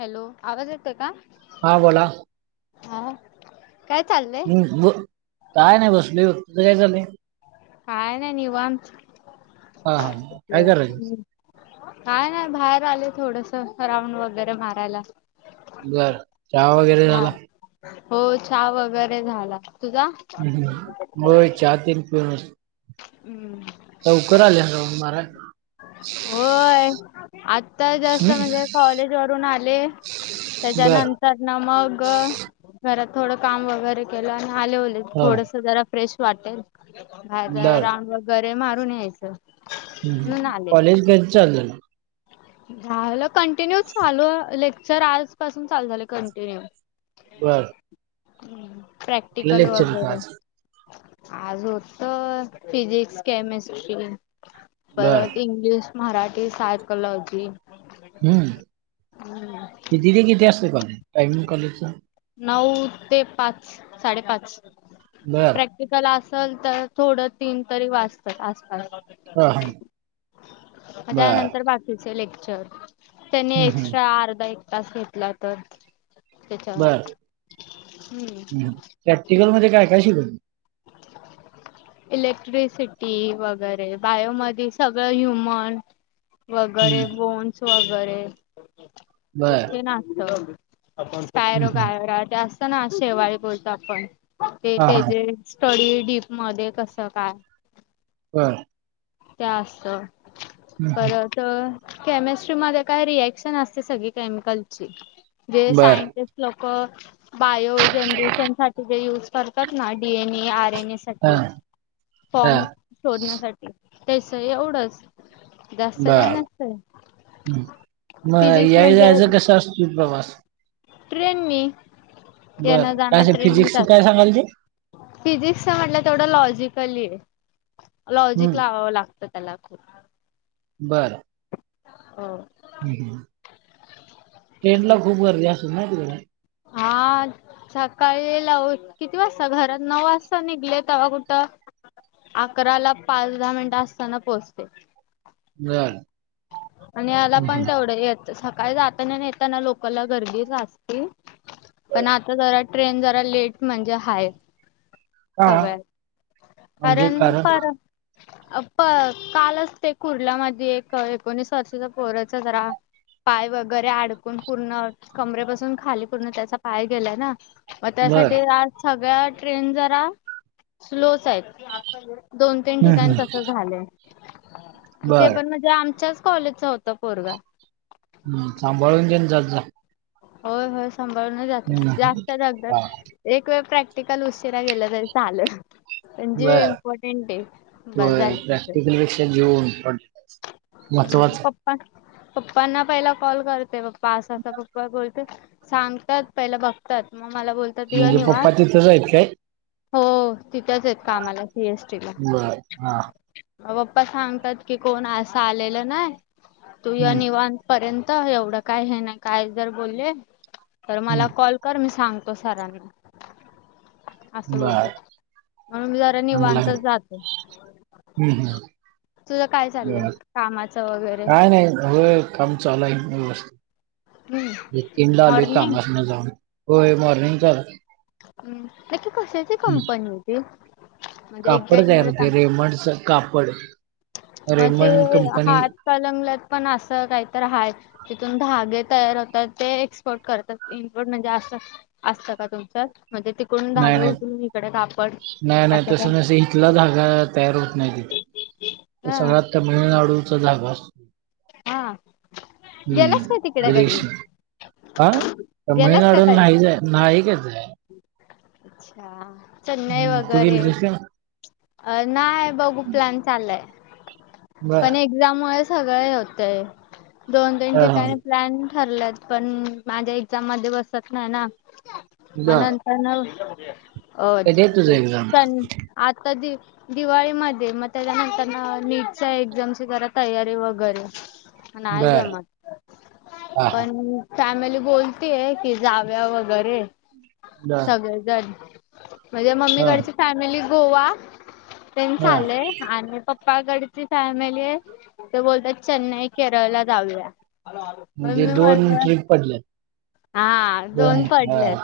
Hello आवाज येतय का? हा बोला. हा. काय चालय? हम् काय नाही बसलोय बघ तुझ काय चालंय काय नाही निवांत हा हा काय करायचं काय नाही बाहेर आले थोडस राऊंड वगैरे मारायला बरं चहा वगैरे हा. झाला हो चहा वगैरे झाला तुझा हो चाय ते पिऊनच हम्म लवकर आल्या बर होय आता जस्ट हम्म म्हणजे कॉलेज वरून आले. बर त्याच्यानं तर ना मग घरात थोडं काम वगैरे केलं आणि आले उले हा थोडस जरा फ्रेश वाटेल बा बर राऊंड वगैरे मारून यायचं. म्हणून हम्म आले. कॉलेज कसं चालू झाल [inaudible] झालं कंटिन्यू चालू लेक्चर आजपासून चालू झालं कंटिन्यू. बरं प्रॅक्टिकल होतं वगैरे आज आज होत फिजिक्स, केमिस्ट्री बर परत इंग्लिश, मराठी, सायकॉलॉजी हम्म कीती ते किती असतय कॉलेज टाईमिंग कॉलेजचे नऊ ते पाच साडेपाच बरं तिकाल असल तर थोडं तीन तरी वाजतात असता हा हा मग बर त्यानंतर बाकीचे लेक्चर त्यांनी हम्म हम्म एक्स्ट्रा अर्धा एक तास घेतला तर त्याच्यावर बर हम्म प्रॅक्टिकल मध्ये काय काय शिकवेतत [inaudible] इलेक्ट्रिसिटी वगैरे बायोमध्ये सगळं ह्युमन हम्म वगैरे बोन्स वगैरे बर हे नाचत हम्म कायरो हम्म. कायरा ते असत ना शेवाळी बोलतो आपण ते हा ते हा जे स्टडी डीप मध्ये कसं काय? बर ते असत हं. परत तर केमिस्ट्रीमध्ये काय रिएक्शन असते सगळी केमिकलची जे बर सायंटिस्ट लोक बायो जनरेशन साठी जे युज करतात ना डीएनए आरएनए हा हा फॉर्म शोधण्यासाठी त्यास एवढंच जास्त काय बर नसतय हं. मग फिजिक्स याय म्हणजे [unintelligible] प्रवास ट्रेन नी बर येण काय जाणार असं ट्रेन मी फिजिक्स जात काय सांगाल ते फिजिक्स म्हटलं तेवढं लॉजिकली आहे लॉजिक हम्म लावावं लागत. त्या [unintelligible] लाखू बरं हो ट्रेन ला खूप गर्दीे असल ना तिकड हा सकाळी लाव किती वाजता घरात नऊ वाजता निघले ते कुठं अकरा ला पाच, दहा मिनिटं असताना पोहोचतोय. मिळाल आणि याला पण तेवढं येत सकाळी जाताना येताना लोकला गर्दीच अस पण आता जरा ट्रेन जरा लेट म्हणजे हाय. का सगळया म्हणजे अरण कारण पारं अ प कालच ते कुर्ल्या मधे एक एक कोणीस वर्षाचा पोराचा जरा पाय वगैरे अडकून पूर्ण कमरेपसून खाली पूर्ण त्याचा पाय गेलाय ना. मग बर त्यासाठी आज सगळ्या ट्रेन जरा स्लोच आहेत. दोन-तीन हं, ठिकाण हं. तसं झालंय. ते बर पण म्हणजे आमच्याच कॉलेजचा होता पोरगा. हम्म सांभाळून घेन जात जा. होय होय सांभाळून जातोय हं. जास्त दगदग हा एक वेळ प्रॅक्टिकल उशीरा गेलं तरी चालल. बरं बस होय झालं तिथं. प्रॅक्टिकल पेक्षा घेऊन पड मच हम्म वाच पप्पा पप्पांना पहिला कॉल करते पप्पा असा असा पप्पा बोल सांगतात पहिला बघतात मग मला बोलतात तिवा म्हणजे पप्पा निवान तिथंच आहेत काय हो तिथेच येत कामला सी एस टी ला. बर हा अ बप्पा सांगतात की कोण असं आलेलं नाही तू य हं, निवां पर्यंत एवढं काय हे नाही काय जर बोलले तर मला हं. कॉल कर मी सांगतो सरांना. असं बर बोलतात म्हणून मी जरा चांगला आहे. निवांत जाते. हम्म हम्म तुझं काय चाललंय बरं कामाचं वगैरे काय नाही होय काम चाल आहे हम्म व्यवस्थित तीनदा आलोय मॉर्निंग कामसनं जाऊन. होय मॉर्निंगचा हम्म नक्की कशाची कंपनी होती? म्हणजे कापड एक्झॅक्ट तयार मला होते सांग रेमंडचं कापड रेमंड कंपनी कलंगलत पण असं काहीतर आहेत. तिथून धागे तयार होतात ते एक्सपोर्ट करतात इम्पोर्ट म्हणजे असं असतं का तुमच्यात म्हणजे तिकडून नाही धागे नाही उतून इकडे तापड असं काय तिथला धागा तयार होत नाही तिथे हा सगळ्यात तमिळनाडूचा धगा अस हा. गेलास का हम्म. तिकडे कधी [unintelligible] आ गेलास का तमिळनाडू [unintelligible] कधी आहे नाही [unintelligible] आहे. अच्छा चेन्नई हम्म तू वगैरे गेलतीस काय? अ नाही बघू प्लॅन चाललाय बर पण एक ज्यामुळे सगळे होतेय दोन-तीन हा हा ठिकाणी प्लॅन ठरलेत पण माझ्या एक्झाम मध्ये बसत नाही ना म बर नं हा नाव अ कधी आहे तुझं एक्झाम? चन आता दि दिवाळीमध्ये मग त्याच्यानंतर ना नीटच्या एक्झामची जरा तयारी वगैरे नाय बर जमत हा हा पण फॅमिली बोलतेय की जाऊ या वगैरे बर सगळेजण माझे हा मम्मीकडची फॅमिली गोवातेन हा चालय आणि पप पायगडीची फॅमिली आहे ते बोलतात चेन्नई केरळ ला जाऊ या. म्हणजे मम्मी दोन मारद्या ट्रिप पडल्यात हा दोन पडलेत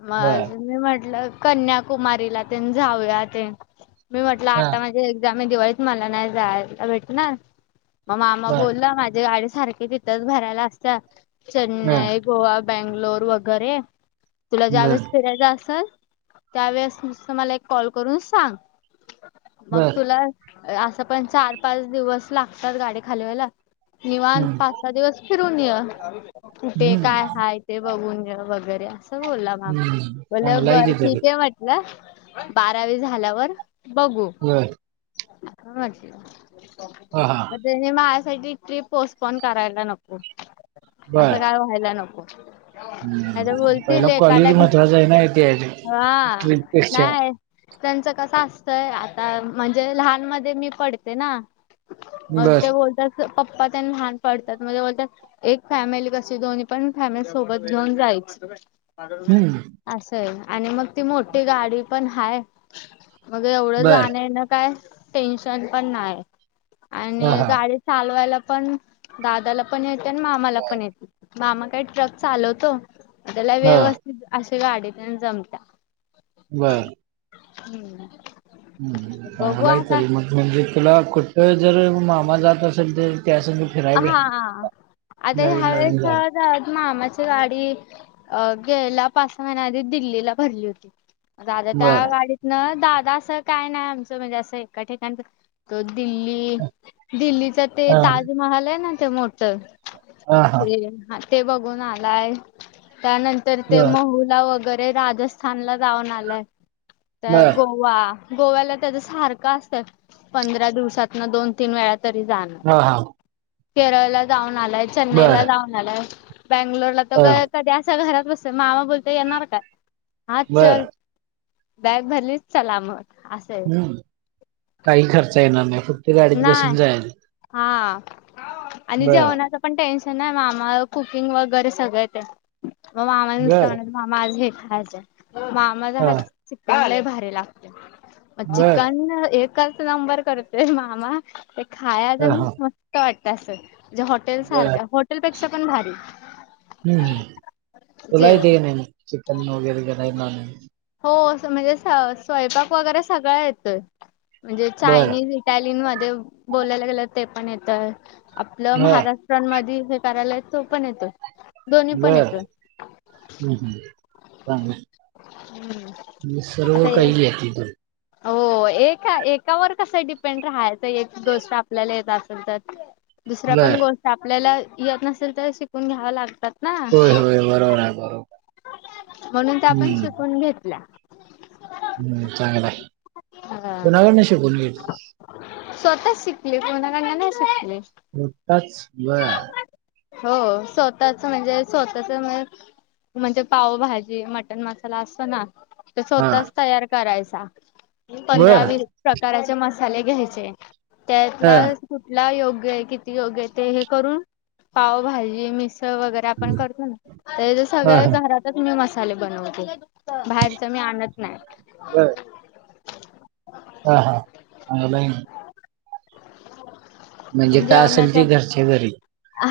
मग बर अजून मी म्हटलं कन्याकुमारीला तेन जाऊया ते मी म्हटलं हा आता माझे एक्झाम आहे दिवाळी मला नाही जायला भेट ना म मा बर बोलला माझ्या गाडी सारखी तिथंच भरायला असत्या हा चेन्नई गोवा, बेंगलोर वगैरे तुला ज्या बर वेळेस फिरायचा असल त्यावेळेस मला नुसतं एक कॉल करून सांग मग बर तुला असं पण चार पाच दिवस लागतात गाडी खाली होयला. निवान हम्म पाच, सहा दिवस फिरून य कुठे काय हम्म हाय ते बघून घ वगैरे असं बोला मामा हम्म बोला चांगला आहे बरं की तरी ठीक आहे वट ना बारावी झाल्यावर बघू होय नको घाल हा हा शिवाय मग त्याने मा साठी ट्रिप पोस्टपोन करायला नको बर असं काय व्हायला नको आता हम्म पहिला बोलतील कॉलेज एकाला घ्या महत्वाचं आहे ना इथे हा ट्रिप पेक्षा नाही त्यांचं कस असतय आता म्हणजे लहान मध्ये मी पडते ना मग बर ते बोलतात पप्पा त्यांना लहान पडतात मग ते बोलतात एक फॅमिली कशी दोन्ही पण फॅमिली सोबत घेऊन जायची हम्म असं आहे आणि मग ती मोठी गाडी पण हाय मग एवढं बर जाण ना काय टेन्शन पण नाही हा आणि हा गाडी चालवायला पण दादाला पण येत आणि मामाला पण येते मामा काय ट्रक चालवतो त्याला हा व्यवस्थित अशी गाडीत जमत्या बरं हम्म हम्म, हम्म चांगलाही तरी मग म्हणजे तुला कुठ जर मामा जात असेल तर त्या संग फिराय हा भेट अ नवीन ह्या वेळेस नवीन जाग जात मामाची गाडी अ गेला पासून आधी दिल्लीला भरली होती दादा त्या बर गाडीत ना दादा असं काय नाही आमचं म्हणजे असं एका ठिकाणच तो दिल्ली दिल्लीचा ते हा ताजमहल आहे ना ते मोठं हा हा ते ह ते बघून आलाय त्यानं तर ते बर महुला वगैरे राजस्थानला जाऊन आलंय तर बर गोवा गोव्याला त्याच सारखं असतं पंधरा दिवसात ना दोन, तीन वेळा तरी जाणं हा, हा केरळला जाऊन आलाय चेन्नई बर ला जाऊन आलाय बेंगलोरला तर ह ग कधी असा घरात बसत मामा बोलता येणार काय आाज बर चल बॅग भरलीच चला मग असय ह काही खर्च येणार नाही फ नाही हा आणि बर जेवणाचा पण टेन्शन नाही मामा कुकिंग वगैरे सगळ येतय मग मामा नुसत बर म्हणा मामा आज हे खायचं मामाझ हा चिकन लय भारी लागतय बर चिकन एच नंबर करतोय मामा ते खायाच ह आण हा म का वाटत असं म्हणजे हॉटेल बर सारखं हॉटेलपेक्षा पण भारी हम्म, हम्म तुला जेवण. येतय का नाही चिकन वगैर कराय नॉनव्हेज हो अस म्हणजे स्वयंपाक वगैरे सगळं येतोय म्हणजे बर चायनीज टॅलिन मध्ये बोलायला गेलं ते पण येतय आपलं हा महारा स्ट्रान मधी हे करायलय तो पण येतो बर ह, ह चांगलाय हम्म. म्हणजे सर्व आता काही एक व्हातीतून हो एका एकावर कसं डिपेंड राहायचं एक गोष्ट आपल्याला येत असेल तर दुसऱ्या पण बर गोष्ट आपल्याला येत नसेल तर शिकून घ्याव्या लागतात आ होय होय बरोबर आहे बरोबर म्हणून आपण हम्म शिकून घेतला हम्म चांगलं आहे हा. कुणाला कढणं शिकून घ्याय स्वतःच शिकले कोणा कडन नाही शिकले मोठताच वळ हो स्वतःच म्हणजे स्वतःच म म्हणजे पावभाजी मटण मसाला असतो ना ते हा स्वतःच तयार करायचा पंधरा बर वीस प्रकाराचे मसाले घ्यायचे त्यातला हा कुठला योग्य आहे किती योग्य आहे ते हे करून पावभाजी मिस तळ वगैरे आपण हा करतो ना त्याज्या सगळे हा घरात त्यात मी मसाले बनवते बाहेरच मी आणत नाही. बरं. आ हा चांगलाय मग. म्हणजे नाही काय असेल जेवणाच्या ती घरच्या घरी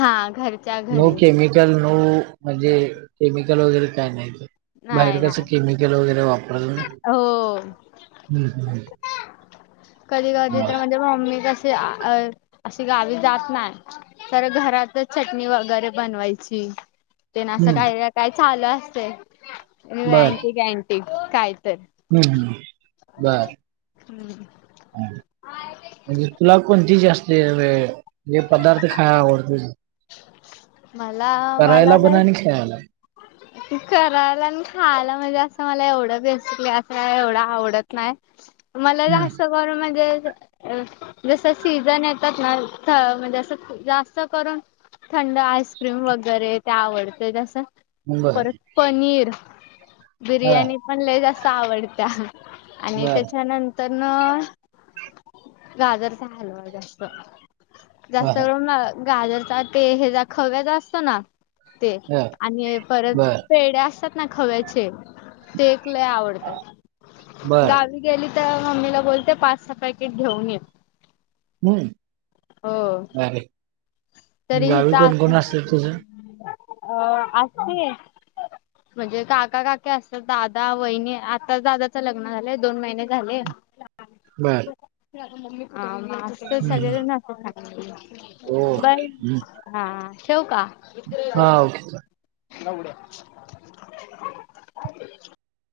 हा घरी नो केमिकल नो म्हणजे केमिकल वगैरे काय नाय ते नाही बाहेर कसं नाही केमिकल वगैरे वापरलं ना. हो. हम्म हम्म कधी कधी चांगलं तर आहे. म्हणजे मम्मी कशी अ अशी गावी जात नाय. तर घरातच चटणी वगैरे बनवायची. ते ना असं हम्म काय रे काय चालं असते बर अँटिक अँटिक काय तर हम्म हम्म बरं. [inaudible] म्हणजे तुला कोणती जास्ते येवे जे पदार्थ खाय आवडते? मला मला करायला पण तर आणि खेळायला. करायला आणि खायला म्हणजे असं मला एवढं बेसिक असं काय एवढं आवडत नाय. मला जास्त हम्म गरमध्ये अ जसं सीझन येतात ना ता म्हणजे असं जास्त करून थंड आईस्क्रीम वगैरे ते आवडते जसं बर परत पनीर, हा बिर्याणी पण लई जास्त आवडत्या. आणि बर त्याच्यानं तर न गाजरचा हलवा जास्त ह जास्त करून गाजरचा ते हेजा खव्याचा असतो ना. ते ह आणि परत बर पेढ्या असतात ना खव्याचे ते एक लई आवड बर गावी गेली तर मम्मीला बोलते पाच सहा पॅकेट घेऊन ये. हम्म हो अरे! तरी गावी हितं कोण कोण असत तुझं असेल अ असते. म्हणजे काका काकी असतात दादा वहिणी आता दादाचं लग्न झालंय दोन महिने झाले. [unintelligible] बरं आम् आजतर हम्म. सगळेना ओ. [unintelligible] बर हम्म. हा ठेवू का? हा, ओके. नवड्या